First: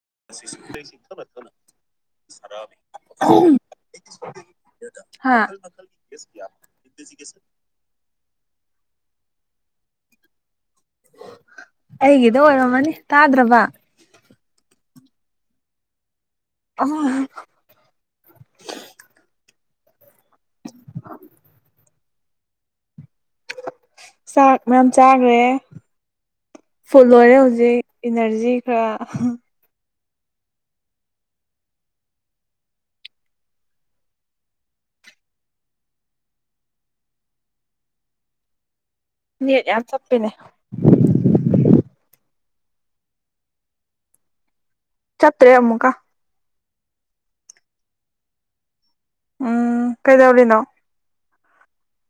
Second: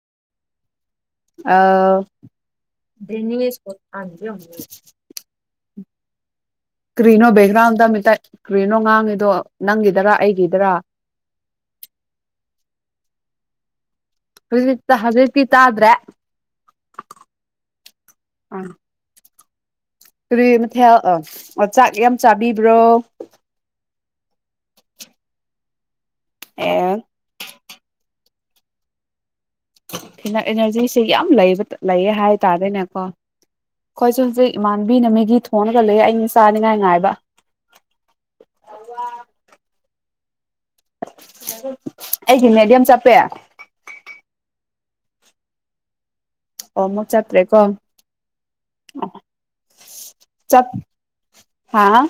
[unintelligible] [unintelligible] ꯀꯀꯤꯌꯥ ꯀ꯭ꯔꯤꯅꯣ ꯕꯦꯛꯒ꯭ꯔꯥꯎꯟꯗꯇ ꯀ꯭ꯔꯤꯅꯣ ꯉꯥꯡꯉꯤꯗꯣ ꯅꯪꯒꯤꯗꯔꯥ ꯑꯩꯒꯤꯗꯔꯥ ꯍꯩꯒꯗꯣ ꯑꯣꯏ ꯃꯅꯤ ꯇꯥꯗ꯭ꯔꯕ ꯍꯧꯖꯤꯠꯇ ꯍꯖꯤ ꯇꯤ ꯇꯗ꯭ꯔꯦ ꯑ ꯑꯥ ꯀꯔꯤ ꯃꯊꯦꯜ ꯑ ꯆꯥꯛ ꯌꯥꯝ ꯆꯥꯕꯤꯕ꯭ꯔꯣ ꯆꯥꯛ ꯃꯌꯥꯝ ꯆꯥꯈ꯭ꯔꯦ ꯑꯦ ꯐꯨꯜ ꯂꯣꯏꯔꯦ ꯍꯧꯖꯤꯛ ꯏꯅꯔꯖꯤ ꯈꯔ ꯐꯤ ꯏꯅꯔꯖꯤꯁꯤꯦ ꯌꯥꯝ ꯂꯩꯕ ꯂꯩꯌꯦ ꯍꯥꯏ ꯇꯔꯦꯅꯦꯀꯣ ꯑꯩꯈꯣꯏꯁꯨꯦ ꯍꯧꯖꯤꯛ ꯏꯃꯥꯟꯕꯤꯅ ꯃꯤꯒꯤ ꯊꯣꯡꯉꯒ ꯂꯨꯌꯦꯦ ꯑꯩꯅ ꯆꯥꯅꯤꯉꯥꯏ ꯉꯥꯏꯕ ꯅꯠ ꯌꯥꯝ ꯆꯠꯄꯤꯅꯦ ꯑꯩꯁꯦ ꯃꯦꯗꯤꯌꯝ ꯆꯞꯄꯦ ꯆꯠꯇ꯭ꯔꯦ ꯑꯃꯨꯀ ꯑꯣ ꯃꯛ ꯆꯠ꯭ꯔꯦꯀꯣ ꯎꯝ ꯀꯩꯗꯕꯂꯤꯅꯣ ꯍꯥꯥ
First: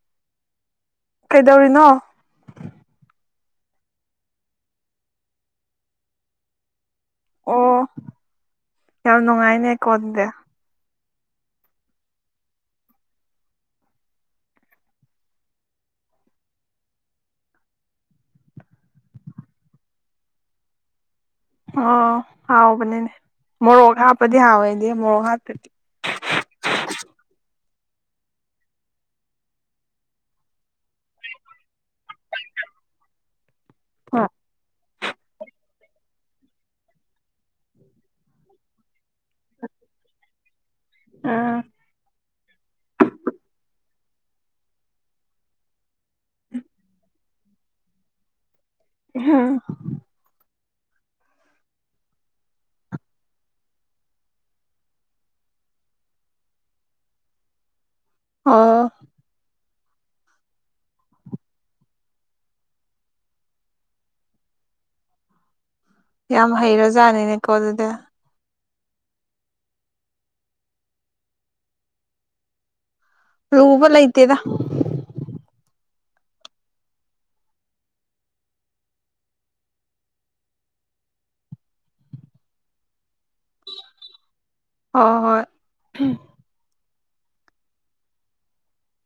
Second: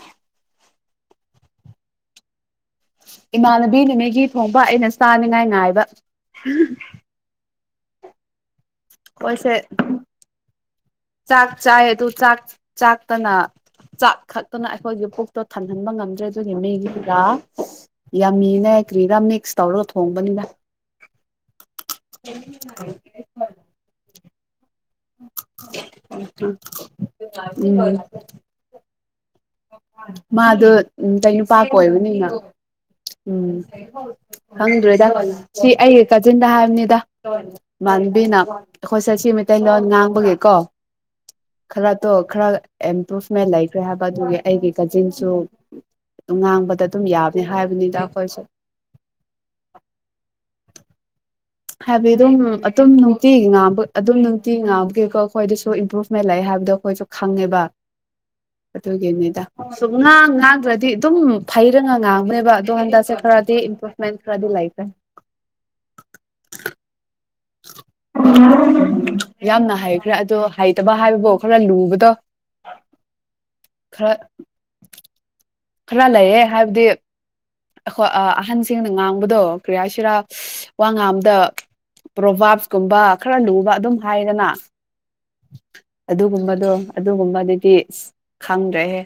ꯀꯩꯗꯧꯔꯤꯅꯣ ꯏꯃꯥꯟꯅꯕꯤ ꯅꯨꯃꯤꯒꯤ ꯊꯣꯡꯕ ꯑꯩꯅ ꯆꯥꯅꯤꯉꯥꯏ ꯉꯥꯏꯕ ꯑꯣ ꯌꯥꯝ ꯃꯣꯏꯁꯦ ꯅꯨꯡꯉꯥꯏꯅꯦꯀꯣꯟꯗꯤ ꯆꯥꯛ ꯆꯥꯦ ꯇꯨ ꯆꯥꯛ ꯆꯥꯛꯥꯛꯇꯅꯥ ꯆꯥꯛ ꯈꯛꯇꯅ ꯑꯩꯈꯣꯏꯒꯤ ꯄꯨꯛꯇꯣ ꯊꯟꯍꯟꯕ ꯉꯝꯗ꯭ꯔꯦ ꯑꯗꯨꯒꯤ ꯃꯤꯒꯤ ꯄꯨꯔꯥ ꯌꯥꯝꯃꯤꯅꯦ ꯉꯥꯏ ꯀ꯭ꯔꯤꯗꯝ ꯅꯦꯛꯁ ꯇꯧꯔꯒ ꯊꯣꯡꯕꯅꯤꯅ ꯑꯣ ꯍꯥꯎꯕꯅꯤꯅꯦ ꯃꯣꯔꯣꯛ ꯍꯥꯄꯗꯤ ꯍꯥꯥꯎꯦꯅꯦ ꯎꯝ ꯃꯥꯗꯣ ꯀ ꯅꯨꯄꯥ ꯀ ꯑꯣꯏꯕꯅꯤꯅ ꯎꯝ ꯍꯪꯗ꯭ꯔꯦꯗ ꯁꯤ ꯑꯩ ꯀꯥꯆꯤꯟꯗ ꯍꯥꯏꯕꯅꯤꯗ ꯃꯥꯟꯕꯤꯅ ꯄꯣꯏꯠꯆꯠꯁꯤ ꯃꯩꯇꯩꯂꯣꯟ ꯉꯥꯡꯕꯒꯤꯀꯣ ꯎꯝ ꯈꯔ ꯇꯣ ꯈꯔ ꯑꯦꯝꯄ꯭ꯔꯨꯚꯃꯦꯟ ꯂꯩꯈ꯭ꯔꯦ ꯍꯥꯏꯕ ꯑꯗꯨꯒꯤ ꯑꯩꯒꯤ ꯀꯖꯤꯟꯁꯨꯝ ꯉꯥꯡꯕꯗ ꯑꯗꯨꯝ ꯌꯥꯕꯅꯤ ꯍꯥꯏꯕꯅꯤꯗ ꯑꯩꯈꯣꯏꯁꯨ ꯍꯥꯥ ꯍꯥꯏꯕꯗꯤ ꯑꯗꯨꯝ ꯑꯗꯨꯝ ꯅꯨꯡꯇꯤ ꯉꯥꯕ ꯑꯗꯨꯝ ꯅꯨꯡꯇꯤ ꯉꯥꯕꯒꯤꯀꯣ ꯑꯩꯈꯣꯏꯗꯁꯨ ꯏꯝꯄ꯭ꯔꯨꯚꯃꯦꯟ ꯂꯩ ꯍꯥꯏ ꯍꯥꯏꯕꯗꯣ ꯑꯩꯈꯣꯏꯁꯨ ꯈꯪꯉꯦꯕ ꯑꯣ ꯑꯗꯨꯒꯤꯅꯤꯗ ꯁꯨꯝ ꯉꯥꯡ ꯉꯥꯡꯗ꯭ꯔꯗꯤ ꯑꯗꯨꯝ ꯐꯩꯔꯒ ꯉꯥꯡꯕꯅꯦꯕ ꯑꯗꯣ ꯍꯟꯗꯛꯁꯦ ꯈꯔꯗꯤ ꯏꯝꯄ꯭ꯔꯨꯚꯃꯦꯟ ꯈꯔꯗꯤ ꯂꯩ ꯂꯦ ꯌꯥꯝ ꯍꯩꯔꯖꯥꯠꯅꯤꯅꯦꯀꯣ ꯑꯗꯨꯗ ꯌꯥꯝꯅ ꯍꯩꯈ꯭ꯔꯦ ꯑꯗꯣ ꯍꯩꯇꯕ ꯍꯥꯏꯕꯕꯨꯣ ꯈꯔ ꯂꯨꯕꯗꯣ ꯈꯔ ꯂꯨꯕꯂꯥꯏꯇꯦꯗ ꯈꯔ ꯂꯩꯌꯦ ꯍꯥꯏꯕꯗꯤ ꯑꯩꯈꯣꯏ ꯑꯍꯟꯁꯤꯡꯅ ꯉꯥꯡꯕꯗꯣ ꯀ꯭ꯔꯤꯌꯥꯁꯤꯔꯥ ꯋꯥ ꯉꯥꯡꯝꯗ ꯄ꯭ꯔꯣꯚꯥꯞꯀꯨꯝꯕ ꯈꯔ ꯂꯨꯕ ꯑꯗꯨꯝ ꯍꯥꯏꯗꯅ ꯍ ꯍꯣꯏ ꯑꯗꯨꯒꯨꯝꯕꯗꯣ ꯑꯗꯨꯒꯨꯝꯕꯗꯨꯗꯤ ꯈꯪꯗ꯭ꯔꯦꯍꯦ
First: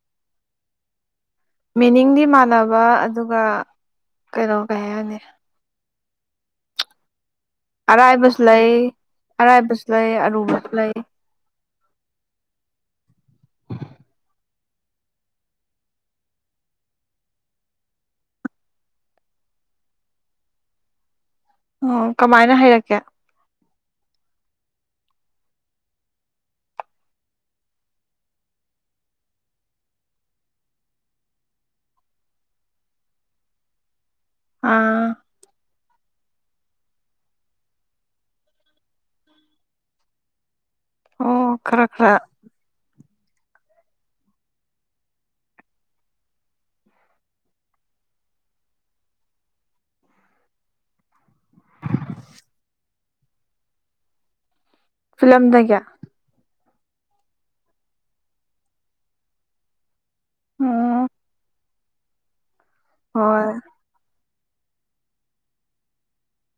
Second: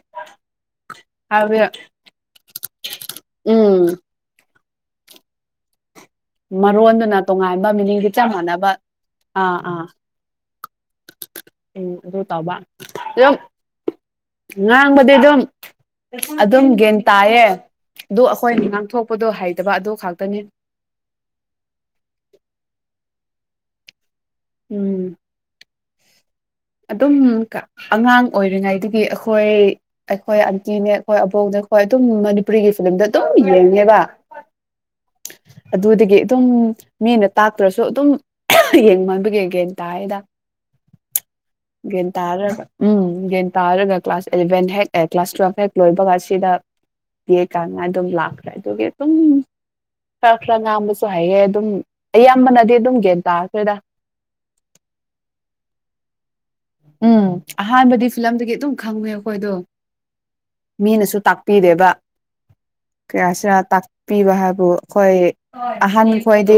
ꯍꯥꯏꯕꯗꯤ ꯃꯤꯅꯤꯡꯗꯤ ꯃꯥꯟꯅꯕ ꯑꯗꯨꯒ ꯎꯝ ꯀꯩꯅꯣ ꯀꯩ ꯍꯥꯏꯅꯤ ꯃꯔꯣꯟꯗꯨꯅ ꯇꯣꯉꯥꯟꯕ ꯃꯤꯅꯤꯡꯒ ꯆꯞ ꯑꯔꯥꯏꯕꯁꯨ ꯃꯥꯟꯅꯕ ꯂꯩ ꯑꯥ ꯑꯥ ꯑꯔꯥꯏꯕꯁꯨ ꯂꯩ ꯑꯔꯨꯕꯁꯨ ꯂꯩ ꯇꯕ ꯉꯥꯡꯕꯗꯤ ꯑꯗꯨꯝ ꯑꯗꯨꯝ ꯒꯟ ꯇꯥꯏꯌꯦ ꯑꯗꯨ ꯑꯩꯈꯣꯏꯅ ꯉꯥꯡꯊꯣꯛꯄꯗꯣ ꯍꯩꯇꯕ ꯑꯗꯨ ꯈꯇꯅꯤ ꯑꯣ ꯀꯃꯥꯏꯅ ꯍꯩꯔꯛꯀꯦ ꯎꯝ [unintelligible] ꯑꯗꯨꯝ ꯑꯉꯥꯡ ꯑꯣꯏꯔꯤꯉꯩꯗꯒꯤ ꯑꯩꯈꯣꯏ ꯑꯩꯈꯣꯏ ꯑꯟꯇꯤꯅꯦ ꯑꯩꯈꯣꯏ ꯑꯕꯣꯛꯅꯦ ꯍꯣꯏ ꯑꯗꯨꯝ ꯃꯅꯤꯄꯨꯔꯤꯒꯤ ꯐꯤꯂꯝꯗ ꯑꯗꯨꯝ ꯌꯦꯡꯉꯦꯕ ꯑꯥ ꯑꯗꯨꯗꯒꯤ ꯑꯗꯨꯝ ꯃꯤꯅ ꯇꯥꯛꯇ꯭ꯔꯁꯨ ꯑꯗꯨꯝ ꯌꯦꯡꯃꯟꯕꯒꯤꯒꯦꯅ ꯇꯥꯏꯗ ꯑꯣ ꯈꯔ ꯒꯤ ꯈꯔ ꯇꯔꯔꯕ ꯎꯝ ꯌꯦꯟ ꯇꯥꯔꯒ ꯀ꯭ꯂꯥꯁ ꯑꯦꯂꯚꯦꯟ ꯍꯦꯛ ꯀ꯭ꯂꯥꯁ ꯇꯨꯋꯦꯜꯐ ꯍꯦꯛ ꯂꯣꯏꯕꯒ ꯁꯤꯗ ꯌꯦ ꯀꯅꯥ ꯑꯗꯨꯝ ꯂꯥꯛ꯭ꯔꯦ ꯑꯗꯨꯒꯤ ꯑꯗꯨꯝ ꯈꯔ ꯈꯔ ꯉꯥꯡꯕꯁꯨ ꯍꯥꯏꯌꯦꯦ ꯑꯗꯨꯝ ꯑꯌꯥꯝꯕꯅꯗꯤ ꯑꯗꯨꯝ ꯒꯟ ꯇꯥꯔꯈ꯭ꯔꯣꯏꯗ ꯐꯤꯂꯝꯗꯒꯤ ꯀ ꯎꯝ ꯑꯍꯥꯟꯕꯗꯤ ꯐꯤꯂꯝꯗꯒꯤ ꯑꯗꯨꯝ ꯈꯪꯉꯦ ꯑꯩꯈꯣꯏꯗꯣ ꯎꯝ ꯃꯤꯅꯁꯨ ꯇꯥꯛꯄꯤꯗꯦꯕ ꯍꯣꯏ ꯀꯌꯥꯁꯤꯔ ꯇꯥꯛꯄꯤꯕ ꯍꯥꯏꯕ ꯑꯗꯨꯕꯨ ꯑꯩꯈꯣꯏ ꯑꯍꯟ ꯈꯣꯏꯗꯤ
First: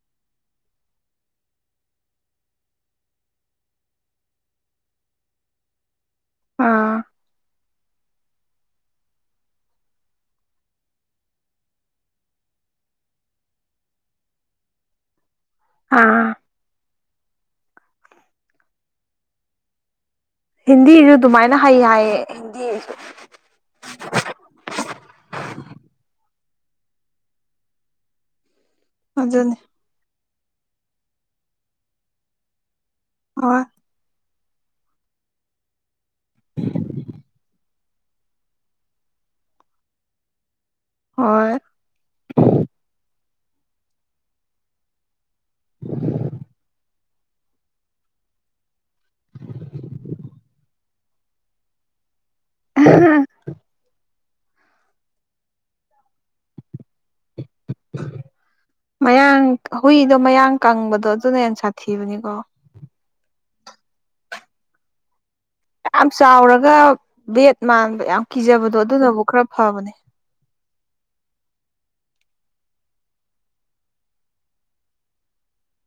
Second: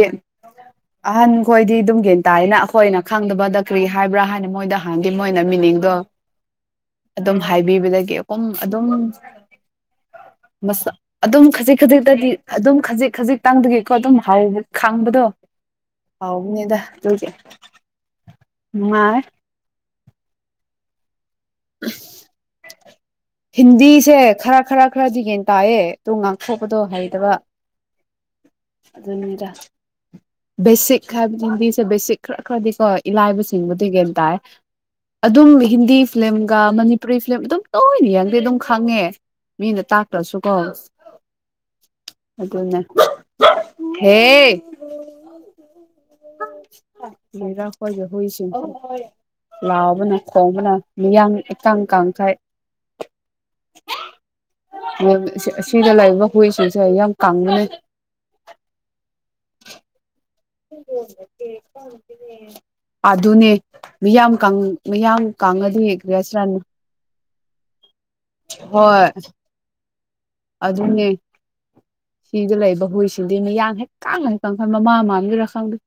ꯑꯍꯟꯈꯣꯏꯗꯤ ꯑꯗꯨꯝ ꯒꯦꯟ ꯇꯥꯌꯦꯅ ꯑꯩꯈꯣꯏꯅ ꯈꯪꯗꯕꯗ ꯀꯔꯤ ꯍꯥꯏꯕ꯭ꯔꯥ ꯍꯥꯏꯅ ꯃꯣꯏꯗ ꯍꯥꯟꯗꯤ ꯃꯣꯏꯅ ꯃꯤꯅꯤꯡꯗꯣ ꯑꯥ ꯕꯤꯤꯕꯗꯒꯤꯨꯝ ꯑꯗꯨꯝ [unintelligible] ꯑꯗꯨꯝ ꯈꯖꯤꯛ ꯈꯖꯤꯛꯇꯗꯤ ꯑꯗꯨꯝ ꯈꯖꯤꯛ ꯈꯖꯤꯛꯇꯥꯡꯗꯒꯤꯀꯣ ꯑꯗꯨꯝ ꯍꯥꯎ ꯈꯥꯡꯕꯗꯣ ꯑꯥ ꯍꯥꯎꯅꯦꯗ ꯇꯨ ꯀꯉ ꯍꯤꯟꯗꯤꯁꯨ ꯑꯗꯨꯃꯥꯏꯅ ꯍꯩ ꯍꯥꯏꯌꯦ ꯍꯤꯟꯗꯤꯁꯨ ꯍꯤꯟꯗꯤꯁꯦ ꯈꯔ ꯈꯔ ꯈꯔꯗꯤꯒꯦꯟ ꯇꯥꯏꯌꯦ ꯇ ꯉꯥꯡꯊꯣꯛꯄꯗꯣ ꯍꯩꯇꯕ ꯑꯗꯨꯔ ꯑꯗꯨꯅꯤ ꯦꯁꯤꯛ ꯈꯥꯏ ꯍꯗꯤꯁꯦ ꯦꯁꯤꯛ ꯈꯔ ꯈ꯭ꯔꯗꯤ ꯈꯣ ꯍꯣꯏ ꯏꯂꯥꯏꯕꯁꯤꯡꯕꯨꯗꯤꯒꯦꯟ ꯇꯥꯏ ꯑꯗꯨꯝ ꯍꯤꯟꯗꯤ ꯐꯤꯂꯝꯒ ꯃꯅꯤꯄꯨꯔꯤ ꯐꯤꯂꯝ ꯑꯗꯨꯝ ꯇꯣꯏꯅ ꯌꯥꯡꯗꯦ ꯑꯗꯨꯝ ꯈꯪꯉꯦ ꯃꯤꯅ ꯇꯥꯛꯇ꯭ꯔꯁꯨꯀꯣ ꯍꯣꯏ ꯍꯦ ꯃꯔ ꯍꯣꯏꯒ ꯍꯁ ꯂꯥꯎꯕꯅ ꯈꯣꯡꯕꯅ ꯃꯤꯌꯥꯡ ꯏꯀꯥꯡ ꯀꯥꯡꯈꯥꯏ [unintelligible] ꯑꯁꯤꯗ ꯂꯩꯔꯤꯕ ꯍꯨꯏꯁꯤꯡꯁꯦ ꯌꯥꯝ ꯀꯪꯒꯅꯤ ꯍꯨꯏꯗ ꯃꯌꯥꯡ ꯀꯪꯕꯗꯣ ꯑꯗꯨꯅ ꯍꯦꯟꯅ ꯁꯥꯊꯤꯕꯅꯤꯀꯣ ꯑꯗꯨꯅꯦ ꯃꯤꯌꯥꯝ ꯃꯤꯌꯥꯝ ꯀꯪꯉꯗꯤ ꯌꯥꯝ ꯀꯔꯤ ꯍꯥꯏꯁꯤꯔ ꯆꯥꯎꯔꯒ ꯚꯦꯠ ꯃꯥꯟ ꯌꯥꯝ ꯀꯤꯖꯕꯗꯣ ꯑꯗꯨꯅꯕꯨ ꯈꯔ ꯐꯕꯅꯦ ꯑꯗꯨ ꯑꯗꯨꯅꯦ ꯁꯤꯗ ꯂꯩꯕ ꯍꯨꯏꯁꯤꯗꯤ ꯃꯤꯌꯥꯡ ꯍꯦꯛ ꯀꯥꯡꯅ ꯍꯦꯛꯀ ꯈꯟ ꯃꯃꯥ ꯃꯥꯡꯁꯤꯔ ꯈꯪꯗꯦ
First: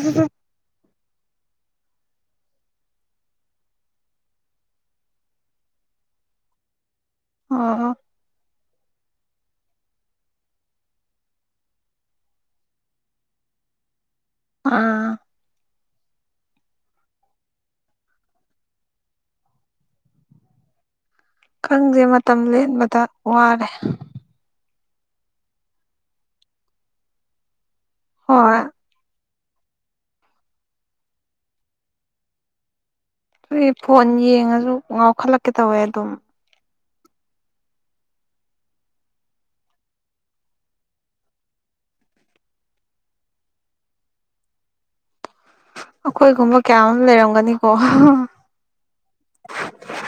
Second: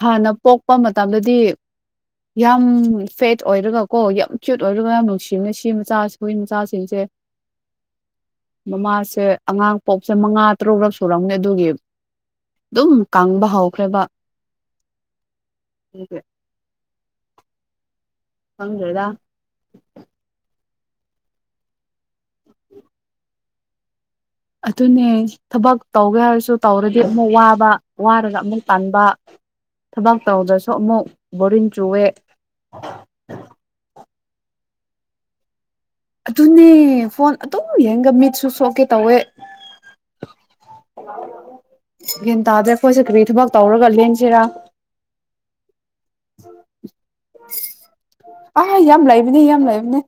ꯍꯥꯟꯅ ꯄꯣꯛꯄ ꯃꯇꯝꯗꯗꯤ ꯌꯥꯝ ꯐꯦꯠ ꯑꯣꯏꯔꯒ ꯀꯣ ꯌꯥꯝ ꯀ꯭ꯌꯨꯠ ꯑꯣꯏꯔꯒ ꯌꯥꯝ ꯅꯨꯡꯁꯤꯕꯅ ꯁꯤ ꯃꯆꯥ ꯍꯈꯣꯏ ꯃꯆꯥꯁꯤꯡꯁꯦ ꯑ ꯃꯃꯥꯁꯦ ꯑꯉꯥꯡ ꯄꯣꯛꯁꯦ ꯃꯉꯥ ꯇꯔꯨꯛꯔꯛ ꯁꯨꯔꯝꯅꯦ ꯑꯗꯨꯒꯤ ꯑꯗꯨꯝ ꯀꯪꯕ ꯍꯧꯈ꯭ꯔꯦꯕ ꯑꯥ ꯐꯪꯉꯦꯗ ꯀꯥꯡꯪꯁꯦ ꯃꯇꯝ ꯂꯦꯟꯕꯗ ꯋꯥꯔꯦ ꯑꯗꯨꯅꯦ ꯊꯕꯛ ꯇꯧꯒꯦ ꯍꯥꯏꯔꯁꯨ ꯇꯧꯔꯗꯤ ꯑꯃꯨꯛ ꯋꯥꯕ ꯋꯥꯔꯒ ꯍꯣꯏ ꯑꯃꯨꯛ ꯇꯥꯟꯕ ꯊꯕꯛ ꯇꯧꯗ꯭ꯔꯁꯨ ꯑꯃꯨꯛ ꯕꯣꯔꯤꯡ ꯆꯨꯋꯦ ꯑꯩ ꯐꯣꯟ ꯌꯦꯡꯉꯁꯨ ꯉꯥꯎꯈꯠꯂꯛꯀ ꯑꯗꯨꯅꯦ ꯐꯣꯟ ꯑꯗꯨꯝ ꯌꯦꯡꯒ ꯃꯤꯠꯁꯨ ꯁꯣꯛꯀꯦ ꯇꯧꯋꯦ ꯒ꯭ꯌꯥꯟ ꯇꯥꯗ꯭ꯔꯦ ꯑꯩꯈꯣꯏꯁꯦ ꯀꯔꯤ ꯊꯕꯛ ꯇꯧꯔꯒ ꯂꯦꯟꯁꯤꯔꯥ ꯑꯩꯈꯣꯏꯒꯨꯝꯕ ꯀꯌꯥ ꯑꯃ ꯂꯩꯔꯝꯒꯅꯤꯀꯣ ꯑ ꯌꯥꯝ ꯂꯩꯕꯅꯦ ꯌꯥꯝ ꯂꯩꯕꯅꯦ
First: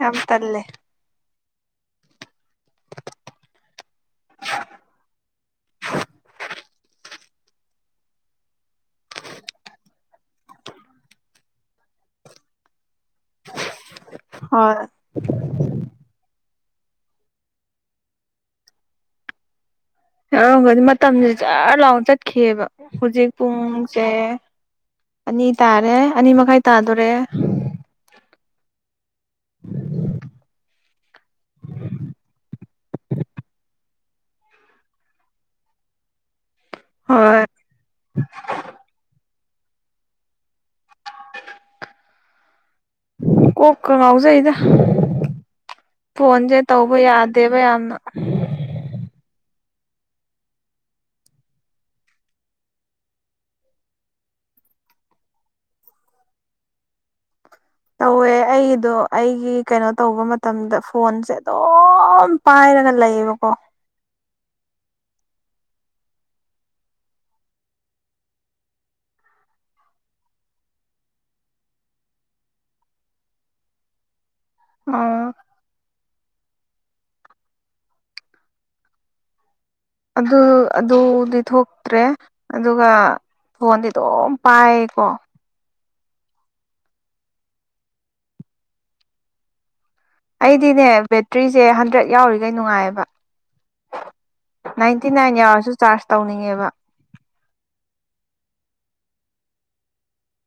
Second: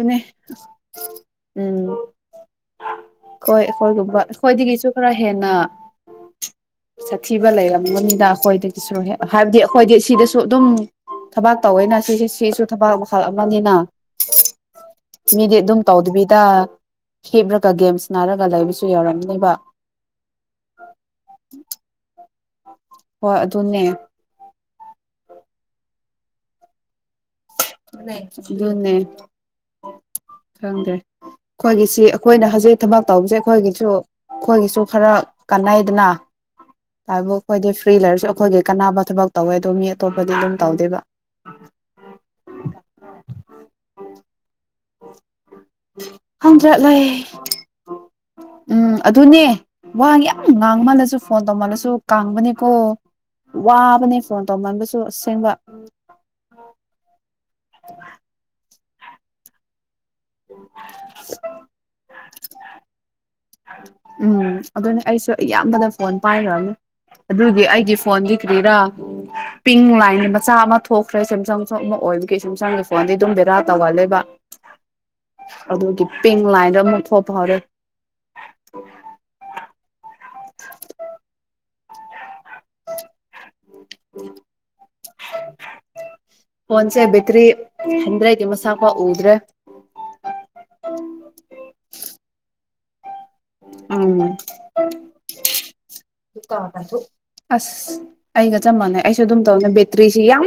ꯌꯥꯝ ꯇꯜꯂꯦ ꯎꯝ ꯍꯈꯣꯏ ꯑꯩꯈꯣꯏꯒꯨꯝꯕ ꯑꯩꯈꯣꯏꯗꯒꯤꯁꯨ ꯈꯔ ꯍꯦꯟꯅ [inaudible] ꯁꯥꯊꯤꯕ ꯂꯩꯔꯝꯒꯅꯤꯅ ꯑꯩꯈꯣꯏꯗꯒꯤꯁꯨ ꯍꯦꯛ ꯍꯥꯏꯕꯗꯤ ꯑꯩꯈꯣꯏꯗꯤ ꯁꯤꯗꯁꯨ ꯑꯗꯨꯝ ꯊꯕꯥꯛ ꯇꯧꯋꯩꯅ ꯁꯤꯁꯦ ꯁꯤꯁꯨ ꯊꯕꯛ ꯃꯈꯜ ꯑꯃꯅꯤꯅ ꯍꯣꯏ ꯃꯤꯗꯤ ꯑꯗꯨꯝ ꯇꯧꯗꯕꯤꯗ ꯍꯦꯞꯂꯒ ꯒꯦꯝꯁ ꯅꯥꯔꯒ ꯂꯩꯕꯁꯨ ꯌꯥꯎꯔꯝꯅꯦꯕ ꯌꯥꯒꯗꯤ ꯃꯇꯝꯁꯦ ꯖꯔ ꯂꯥꯎꯅ ꯆꯠꯈꯤꯑꯕ ꯍꯧꯖꯤꯛ ꯍꯣꯏ ꯑꯗꯨꯅꯦ ꯄꯨꯡꯁꯦ ꯑꯅꯤ ꯇꯥꯔꯦ ꯑꯅꯤ ꯃꯈꯥꯏ ꯇꯥꯗꯣꯔꯦ ꯅ ꯊꯪꯗꯦ ꯑꯩꯈꯣꯏꯒꯤꯁꯤ ꯑꯩꯈꯣꯏꯅ ꯍꯧꯖꯤꯛ ꯊꯕꯛ ꯇꯧꯕꯁꯦ ꯑꯩꯈꯣꯏꯒꯤꯁꯨ ꯑꯩꯈꯣꯏꯒꯤꯁꯨ ꯈꯔ ꯀꯥꯟꯅꯩꯗꯅ ꯍꯥꯏꯕꯕꯨ ꯍꯣꯏ ꯑꯩꯈꯣꯏꯗꯤ ꯐ꯭ꯔꯤ ꯂꯩꯔꯁꯨ ꯑꯩꯈꯣꯏꯒꯤ ꯀꯅꯥꯅꯕ ꯊꯕꯛ ꯇꯧꯋꯦ ꯑꯗꯣ ꯃꯤ ꯑꯇꯣꯞꯄꯗꯤ ꯑꯗꯨꯝ ꯇꯧꯗꯦꯕ ꯀꯣꯀ ꯂꯧꯎꯖꯏꯗ ꯐꯣꯟꯁꯦ ꯈꯪꯗ꯭ꯔꯦ ꯇꯧꯕ ꯂꯩ ꯌꯥꯗꯦꯕ ꯌꯥꯝꯅ ꯋꯥꯍ ꯌꯥꯝ ꯉꯥꯡꯃꯜꯂꯁꯨ ꯐꯣꯟ ꯇꯧꯃꯜꯂꯁꯨ ꯀꯥꯡꯥꯡꯕꯅꯦꯀꯣ ꯋꯥꯕꯅꯦ ꯐꯣꯟ ꯇꯧꯃꯟꯕꯁꯨ ꯑꯁꯦꯡꯕ [inaudible] ꯇꯧꯋꯦ ꯑꯩꯗꯣ ꯑꯩꯒꯤ ꯀꯩꯅꯣ ꯇꯧꯕ ꯃꯇꯝꯗ ꯐꯣꯟꯁꯦ ꯑꯗꯨꯝ ꯄꯥꯏꯔꯒ ꯂꯩꯌꯦꯕꯀꯣ ꯑꯗꯨꯅ ꯑꯩꯁꯨ ꯑꯌꯥꯝꯕꯅ ꯐꯣꯟ ꯄꯥꯏꯈ꯭ꯔꯅꯤ ꯑꯗꯨꯒꯤ ꯑꯩꯒꯤ ꯐꯣꯟꯗꯤ ꯀ꯭ꯔꯤꯔꯥ ꯄꯤꯡ ꯂꯥꯏꯟꯒꯤ ꯃꯆꯥ ꯑꯃ ꯊꯣꯛꯈ꯭ꯔꯦ ꯁꯦꯝꯁꯪꯁꯨ ꯑꯃ ꯑꯣꯏꯕꯒꯤ ꯁꯦꯝꯁꯪꯒꯤ ꯐꯣꯟꯗꯤ ꯑꯗꯨꯝ ꯕꯦꯔꯥ ꯇꯧꯒꯜꯂꯦꯕ [inaudible] ꯑꯗꯨꯒꯤ ꯄꯤꯡ ꯂꯥꯏꯟꯗ ꯑꯃꯨꯛ ꯊꯣꯛꯄ ꯍꯧꯔꯦ ꯑꯗꯨ ꯑꯗꯨꯗꯤ ꯊꯣꯛꯇ꯭ꯔꯦ ꯑꯗꯨꯒ ꯐꯣꯟꯗꯤ ꯑꯗꯨꯝ ꯄꯥꯏꯀꯣ ꯑꯣꯟꯁꯦ ꯇ꯭ꯔꯤ ꯍꯗ꯭ꯔꯦ ꯇꯃꯁꯀꯋꯥ ꯎꯗ꯭ꯔꯦ ꯑꯩꯗꯤꯅꯦ ꯕꯦꯇ꯭ꯔꯤꯁꯦ ꯍꯟꯗ꯭ꯔꯦꯗ ꯌꯥꯎꯔꯤꯈꯩ ꯅꯨꯡꯉꯥꯏꯌꯦꯕ ꯎꯝ ꯏꯟꯇꯤ ꯅꯥꯏꯟ ꯌꯥ ꯕ ꯑꯗꯨ ꯑꯁ ꯑꯩꯒ ꯆꯞ ꯃꯥꯟꯅꯩ ꯑꯩꯁꯨ ꯑꯗꯨꯝ ꯇꯧꯅꯤ ꯕꯦꯇ꯭ꯔꯤꯁꯤ ꯌꯥꯝ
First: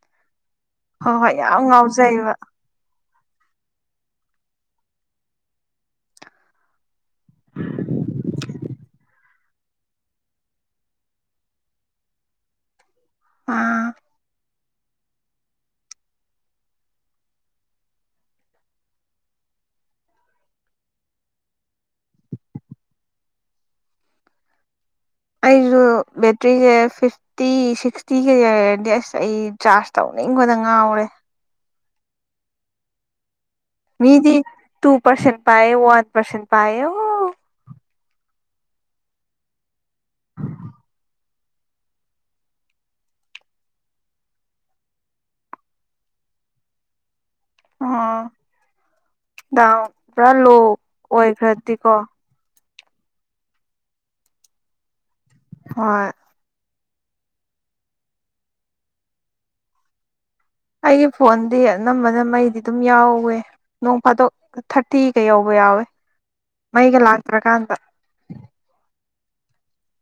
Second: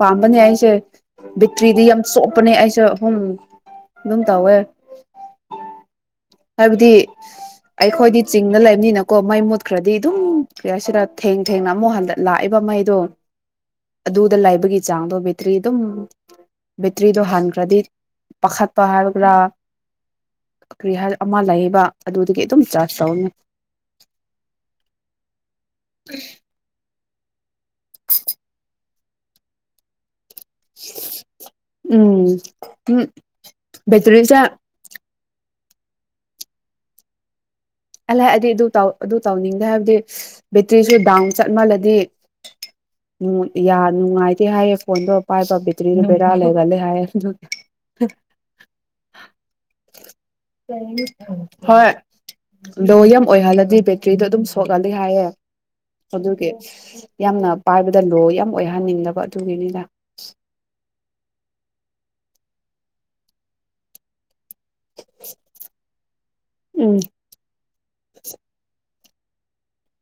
ꯄꯥꯝꯕꯅꯦ ꯑꯩ ꯦ ꯍꯣꯏ ꯍꯣꯏ ꯕꯤꯇ꯭ꯔꯤꯗꯤ ꯌꯥꯝ ꯉꯥꯎꯖꯩꯕ ꯁꯣꯞꯄꯅꯦ ꯑꯩꯁꯨꯦ ꯎꯝ ꯑꯗꯨꯝ ꯇꯧꯋꯦ ꯍꯥꯏꯕꯗꯤ ꯑꯩꯈꯣꯏꯗꯤ ꯆꯤꯡꯗ ꯂꯩꯕꯅꯤꯅꯀꯣ ꯃꯩ ꯃꯨ ꯈ꯭ꯔꯗꯤ ꯑꯗꯨꯝ ꯀꯔ ꯁꯤꯗ ꯊꯦꯡ ꯊꯦꯡꯅ ꯑꯃꯨꯛ ꯍꯟꯗ ꯂꯥꯛꯏꯕ ꯃꯩꯗꯣ ꯑꯥ ꯑꯗꯨꯗ ꯂꯥꯏꯕꯒꯤ ꯆꯥꯡꯗꯣꯕꯕꯤꯇ꯭ꯔꯤ ꯑꯗꯨꯝ ꯕꯦꯇ꯭ꯔꯤꯗꯣ ꯍꯟꯈ꯭ꯔꯗꯤ ꯄꯥꯈꯠꯄ ꯍꯥꯏꯕꯒ꯭ꯔꯥ ꯀꯔꯤ ꯑꯃ ꯂꯩꯌꯦꯕ ꯑꯗꯨꯗꯒꯤ ꯑꯗꯨꯝ ꯆꯥꯔꯖ ꯇꯅꯤ ꯑꯩꯁꯨ ꯕꯦꯇ꯭ꯔꯤꯁꯦ ꯐꯤꯐꯇꯤ ꯁꯤꯛꯁꯇꯤꯒ ꯂꯩꯔꯔꯗꯤ ꯑꯁ ꯑꯩ ꯆꯥꯔꯖ ꯇꯧ ꯃꯤ ꯀꯗꯉꯔꯦ ꯎꯝ ꯎꯝ ꯕꯦꯇ꯭ꯔꯤꯁꯦ ꯃꯤꯗꯤ ꯇꯨ ꯄꯔꯁꯦꯟ ꯄꯑ ꯋꯥꯟ ꯄꯔꯁꯦꯟ ꯄꯑ ꯑꯣ ꯑꯂꯑꯗꯤ ꯑꯗꯨ ꯇ ꯑꯗꯨ ꯇꯧꯅꯤꯡꯗꯦ ꯍꯥꯏꯕꯗꯤ ꯕꯦꯇ꯭ꯔꯤꯁꯨ ꯗꯥꯎꯟ ꯆꯠꯃꯜꯂꯗꯤ ꯌꯥ ꯅꯨꯡꯉꯥꯏꯇꯦ ꯍꯥꯏꯌꯦꯦ ꯐꯣꯟꯗꯣ ꯄꯥꯏꯕ ꯕꯦꯇ꯭ꯔꯤꯗꯣ ꯕꯦꯔꯥ ꯂꯩꯒꯜꯂꯦ ꯍꯥꯏꯌꯦ ꯑꯗꯨ ꯐ ꯗꯥꯎ ꯄꯨꯔꯥ ꯂꯣ ꯍꯣꯏ ꯑꯣꯏꯈ꯭ꯔꯗꯤꯀꯣ ꯂꯣ ꯌꯥꯝ ꯑꯣꯏꯍꯜꯂꯗꯤ ꯕꯦꯇ꯭ꯔꯤꯗꯣ ꯑꯗꯨꯝ ꯁꯣꯛꯍꯜꯂꯤ ꯍꯥꯏꯌꯦꯦ ꯍꯣꯏ ꯑꯗꯨꯒꯤ ꯌꯥꯝꯅ ꯄꯥꯏꯕꯗ ꯂꯣ ꯌꯥꯝ ꯑꯣꯏꯍꯟꯅꯤꯡꯗꯕ ꯑꯗꯨꯒꯤꯅꯤꯅ ꯑꯩꯒꯤ ꯐꯣꯟꯗꯤ ꯑꯅꯝꯕꯅ ꯃꯩꯗꯤ ꯑꯗꯨꯝ ꯌꯥꯎꯋꯦ ꯅꯣꯡ ꯐꯥꯗꯣꯛ ꯊꯥꯔꯇꯤꯒ ꯌꯎꯧꯕ ꯌꯥꯎꯋꯦ ꯃꯩꯒ ꯎꯝ ꯂꯥꯛꯇ꯭ꯔꯀꯥꯟꯗ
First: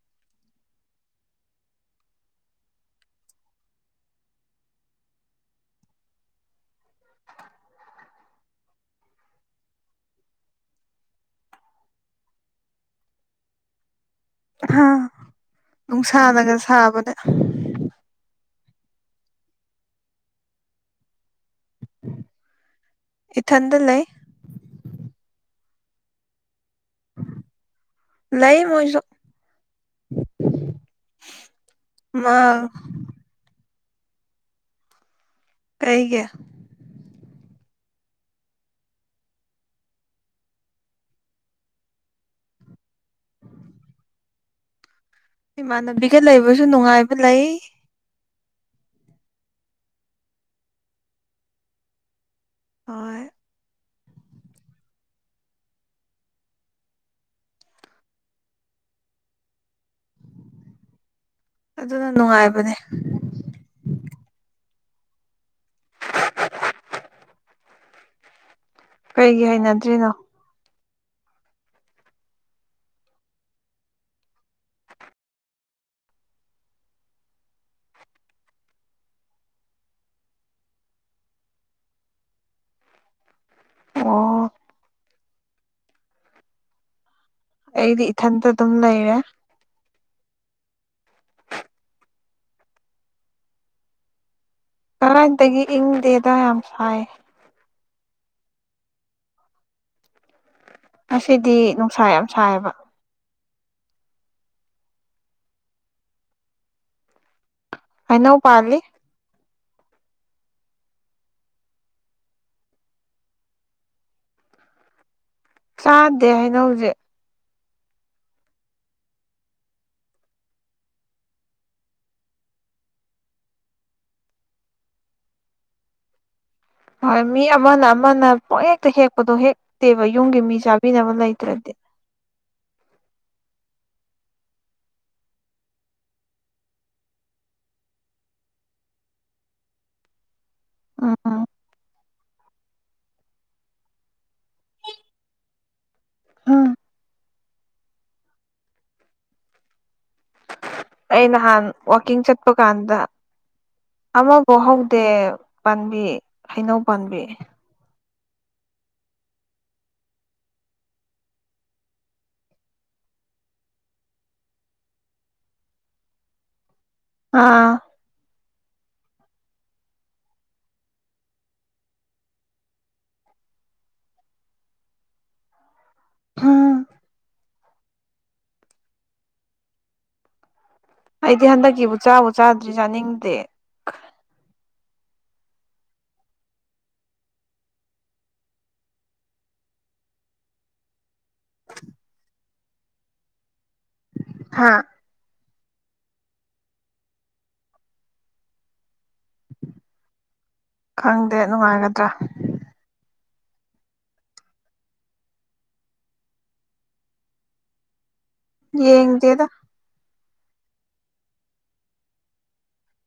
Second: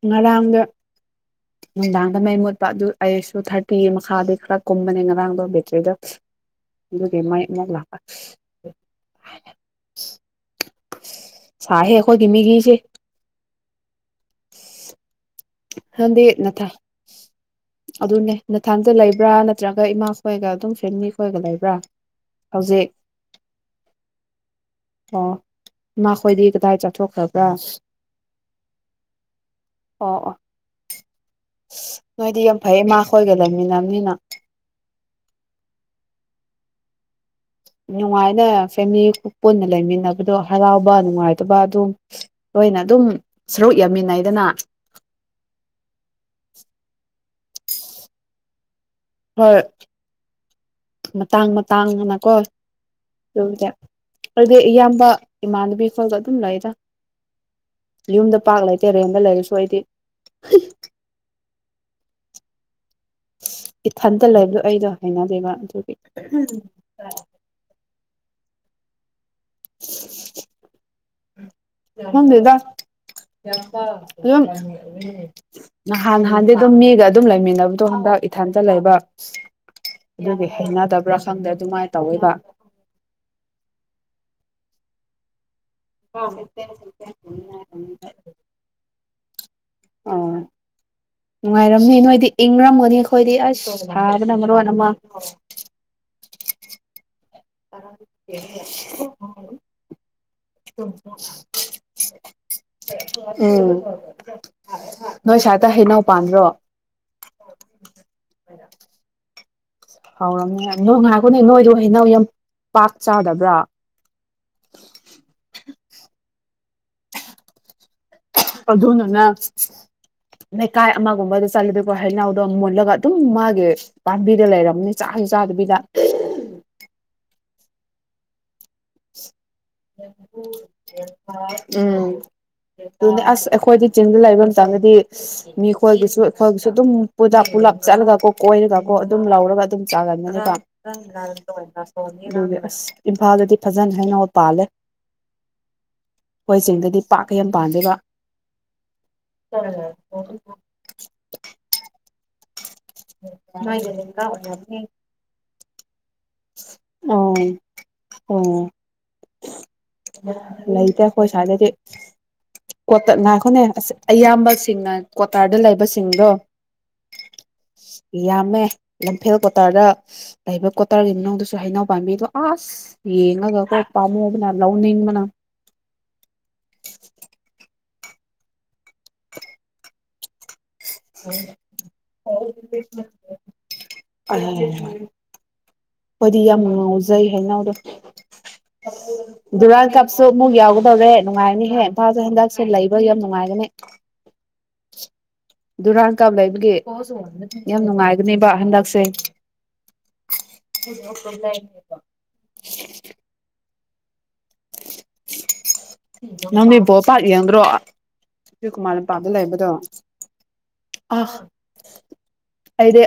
ꯉꯔꯥꯡꯗ ꯅꯨꯡꯗꯥꯡꯗ ꯃꯩ ꯃꯨꯠꯄ ꯑꯗꯨ ꯑꯩꯁꯨ ꯊꯥꯔꯇꯤ ꯃꯈꯥꯗꯤ ꯈꯔ ꯀꯨꯝꯕꯅꯦ ꯉꯔꯥꯡꯗꯣ ꯕꯦꯇ꯭ꯔꯤꯗꯣ ꯑꯗꯨ ꯃ ꯃ ꯂꯥꯛ ꯆꯥꯦ ꯑꯩꯈꯣꯏ ꯀꯃꯤꯒꯤꯁꯦ ꯍꯥꯥ ꯅꯪꯗꯤꯦ ꯅꯠꯇ ꯑꯗꯨꯟꯅꯅꯦ ꯅꯊꯥꯡꯖ ꯂꯩꯕ꯭ꯔꯥ ꯅꯠꯇ꯭ꯔꯒ ꯏꯃꯥꯈꯣꯏꯒ ꯑꯗꯨꯝ ꯐꯦꯃꯤꯂꯤ ꯈꯣꯏꯒ ꯂꯩꯕ꯭ꯔꯥ ꯍꯧꯖꯤꯛ ꯏꯊꯟꯗ ꯂꯩ ꯑꯣ ꯅꯈꯣꯏꯗꯤ ꯀꯗꯥꯏ ꯆꯠꯊꯣꯛꯈ꯭ꯔꯕ꯭ꯔꯥ ꯂꯩ ꯃꯣꯏꯁꯨ ꯑꯣ ꯑꯣ ꯑꯁ ꯅꯣꯏꯗꯤ ꯌꯥꯝ ꯃꯥ ꯐꯩ ꯏꯃꯥ ꯈꯣꯏꯒꯗꯕꯃꯤꯅꯤꯅ ꯀꯩꯒ ꯅꯨꯡꯉꯥꯏꯅ ꯐꯦꯃꯤꯂꯤ ꯄꯨꯟꯅ ꯂꯩꯃꯤꯟꯅꯕꯗꯣ ꯍꯔꯥꯎꯕ ꯅꯨꯡꯉꯥꯏꯇꯕ ꯑꯗꯨꯝ ꯂꯣꯏꯅ ꯑꯗꯨꯝ ꯁꯔꯨꯛ ꯌꯥꯃꯤꯟꯅꯩꯗꯅ ꯏꯃꯥꯟꯅꯕꯤꯒ ꯂꯩꯕꯁꯨ ꯅꯨꯡꯉꯥꯏꯕ ꯂꯩ ꯍꯣꯏ ꯃꯇꯥꯡ ꯃꯇꯥꯡꯅꯀꯣ ꯍꯣꯏ ꯑꯗꯨ ꯑꯗꯨꯗꯤ ꯏꯌꯥꯝꯕ ꯏꯃꯥꯟꯅꯕꯤ ꯈꯜꯗ ꯑꯗꯨꯝ ꯂꯩꯗ ꯌꯨꯝꯗ ꯄꯥꯛ ꯂꯩꯇꯦ ꯔꯦꯟꯗ ꯂꯩꯔꯁꯨ ꯑꯩꯗꯤ ꯑꯗꯨꯅ ꯅꯨꯡꯉꯥꯏꯕꯅꯦ ꯏꯊꯟꯇ ꯂꯩꯕꯗꯣ ꯑꯩꯗꯣ ꯍꯥꯏꯩꯅꯗꯕ ꯑꯗꯨꯒꯤ [unintelligible] ꯀꯩꯒꯤ ꯍꯅꯗ꯭ꯔꯤꯅꯣ ꯃꯗꯗ ꯝ ꯅꯍꯥꯟ ꯅꯍꯥꯟꯗꯤ ꯑꯗꯨꯝ ꯃꯤꯒ ꯑꯗꯨꯝ ꯂꯩꯃꯤꯟꯅꯕꯗꯣ ꯍ ꯆꯥꯛ ꯏꯊꯥꯟꯗ ꯂꯩꯕ ꯑꯗꯨꯒꯤ ꯍꯦꯡꯅꯗꯕ꯭ꯔꯥ ꯈꯪꯗ꯭ꯔꯦ ꯑꯗꯨꯃꯥꯏꯅ ꯇꯧꯋꯕ ꯑꯣ ꯍ ꯆꯠꯇꯦꯅꯦ ꯆꯠꯇꯦ ꯑꯩꯗꯤ ꯏꯊꯟꯇ ꯑꯗꯨꯝ ꯂꯩꯔꯦ ꯅꯨꯡꯉꯥꯏꯔꯝꯃꯤ ꯅꯣꯏꯗꯤ ꯏꯪꯔꯝꯒꯅꯤ ꯑꯩꯈꯣꯏꯗꯤ ꯑꯁ ꯍꯥꯏꯕꯅ ꯃꯔꯣꯟ ꯑꯃ ꯀꯔꯥꯏꯗꯒꯤ ꯏꯪꯗꯦꯗ ꯌꯥꯝ ꯁꯥꯏ [unintelligible] ꯑꯁꯤꯗꯤ ꯅꯨꯡꯁꯥ ꯌꯥꯝ ꯁꯥꯏꯌꯦꯕ ꯎꯝ ꯅꯣꯏ ꯁꯥꯏꯇ ꯍꯩꯅꯧꯎ ꯄꯥꯟꯕꯥꯟꯗ꯭ꯔꯣ ꯑꯩꯅꯧ ꯄꯜꯂꯤ ꯍꯧꯥꯎꯔꯝꯅꯦ ꯅꯣꯡ ꯉꯥꯏꯈꯨꯅꯦ ꯅꯣꯏꯗꯣ ꯍꯩꯅꯧ ꯌꯥꯝ ꯄꯥꯛ ꯆꯥꯗꯕ꯭ꯔꯥ ꯆꯥꯗꯦ ꯍꯥꯏꯅ ꯍꯧꯖꯤꯛ ꯑ ꯑꯗꯨꯅꯅ ꯂꯩꯀꯥꯏ ꯑꯃꯒꯨꯝꯕꯗ ꯆꯠꯂꯨꯗꯀꯣ ꯍꯩꯅꯥꯎꯗꯣ ꯃꯨꯜꯂꯒ ꯑꯗꯨꯝ ꯃꯥꯒꯤ ꯄꯥꯝꯕꯤꯗ ꯂꯩꯔꯝꯅꯤ ꯆ ꯆꯥꯗꯕꯤꯗ ꯍ ꯃꯤ ꯑꯃꯃꯅ ꯑꯃꯅ ꯄꯣꯛ ꯍꯦꯛꯇ ꯍꯦꯛꯄꯗꯣ ꯍꯦꯛꯇꯦꯕ ꯌꯨꯝꯒꯤ ꯃꯤ ꯆꯥꯕꯤꯅꯕ ꯂꯩꯇ꯭ꯔꯗꯤ ꯑꯗꯨ ꯑꯁ ꯑꯩꯈꯣꯏꯗꯤ ꯆꯤꯡꯗ ꯂꯩꯕ ꯃꯇꯝꯗꯗꯤ ꯃꯤꯈꯣꯏꯒꯤꯁꯨ ꯑꯩꯈꯣꯏꯒꯤꯁꯨ ꯑꯗꯨꯝ ꯄꯨꯂꯞ ꯄꯨꯂꯥꯞ ꯆꯠꯂꯒ ꯀꯣ ꯀꯣꯏꯔꯒꯀꯣ ꯑꯗꯨꯝ ꯂꯧꯔꯒ ꯑꯗꯨꯝ ꯆꯥꯒꯅꯤ ꯑꯁ ꯎꯝ ꯏꯝꯐꯥꯜꯗꯗꯤ ꯐꯖꯅ ꯍꯥꯏꯩꯅ ꯄꯥꯜꯂꯦ ꯑꯩꯈꯣꯏ ꯎꯝ ꯆꯤꯡꯗꯗꯤ ꯄꯥꯛꯀ ꯌꯥꯝ ꯄꯥꯖꯕ ꯎꯝ ꯑꯩ ꯅꯍꯥꯟ ꯋꯥꯋꯀꯤꯡ ꯆꯠꯄ ꯀꯥꯟꯗ ꯑꯃꯐꯥꯎ ꯍꯧꯗꯦ ꯄꯥꯝꯕꯤ ꯍꯩꯅꯧ ꯄꯥꯝꯕꯤ ꯑꯣ ꯑꯣ ꯂ ꯇꯈꯣꯏꯁꯗꯦꯗꯤ ꯀꯈꯣꯅꯦ ꯑ ꯑꯌꯥꯝꯕꯁꯤꯡꯅ ꯀ꯭ꯣꯇꯥꯔꯗ ꯂꯩꯕꯁꯤꯡꯗꯣ ꯑꯥ ꯌꯥꯝꯃꯦ ꯂꯝꯐꯦꯜ ꯀꯇꯥꯗ ꯇꯔꯒꯤ ꯃꯅꯨꯡꯗꯁꯨ ꯍꯩꯅꯎ ꯄꯥꯝꯕꯤꯗꯣ ꯑꯁ ꯌꯦꯡꯉꯒ ꯑꯩꯈꯣꯏ ꯄꯥꯝꯃꯨꯕꯅ ꯂꯧꯅꯤꯡꯕꯅ ꯎꯝ ꯑꯩꯗꯤ ꯍꯟꯗꯛꯀꯤꯕꯨ ꯆꯥꯕꯨ ꯆꯥꯗ꯭ꯔꯤ ꯆꯥꯅꯤꯡꯗꯦ ꯎ ꯑꯩꯗꯤ ꯌꯥꯝ ꯉꯥꯎꯖꯩ ꯍꯥꯏꯅꯗꯣ ꯗꯨꯨꯔꯥꯟ ꯀꯥꯞꯁꯨ ꯑꯃꯨꯛ ꯌꯥꯎꯒꯗꯕꯔꯦ ꯅꯨꯡꯉꯥꯏꯔꯅꯤꯍꯦ ꯏꯝꯐꯥꯜꯁꯨ ꯍꯟꯗꯛꯁꯦ ꯂꯩꯕ꯭ꯔ ꯌꯥꯝ ꯅꯨꯡꯉꯥꯏꯒꯅꯤ ꯍꯥꯥ ꯗꯨꯔꯥꯟ ꯀꯥꯞ ꯂꯩꯕꯒꯤ ꯌꯥꯝ ꯅꯨꯡꯉꯥꯏꯒꯅꯦꯕ ꯍꯟꯗꯛꯁꯦ ꯈꯪꯗꯦ ꯅꯨꯡꯉꯥꯏꯒꯗ꯭ꯔꯥ [unintelligible] ꯅꯪꯕꯤ ꯣꯄ ꯌꯦꯡꯟ꯭ꯔꯣ ꯣꯏꯀꯨꯃꯥꯔ ꯂꯝꯄꯥꯗ ꯌꯦꯡꯗꯦꯗ ꯂꯩꯕꯗꯣ ꯑ ꯑꯗꯦ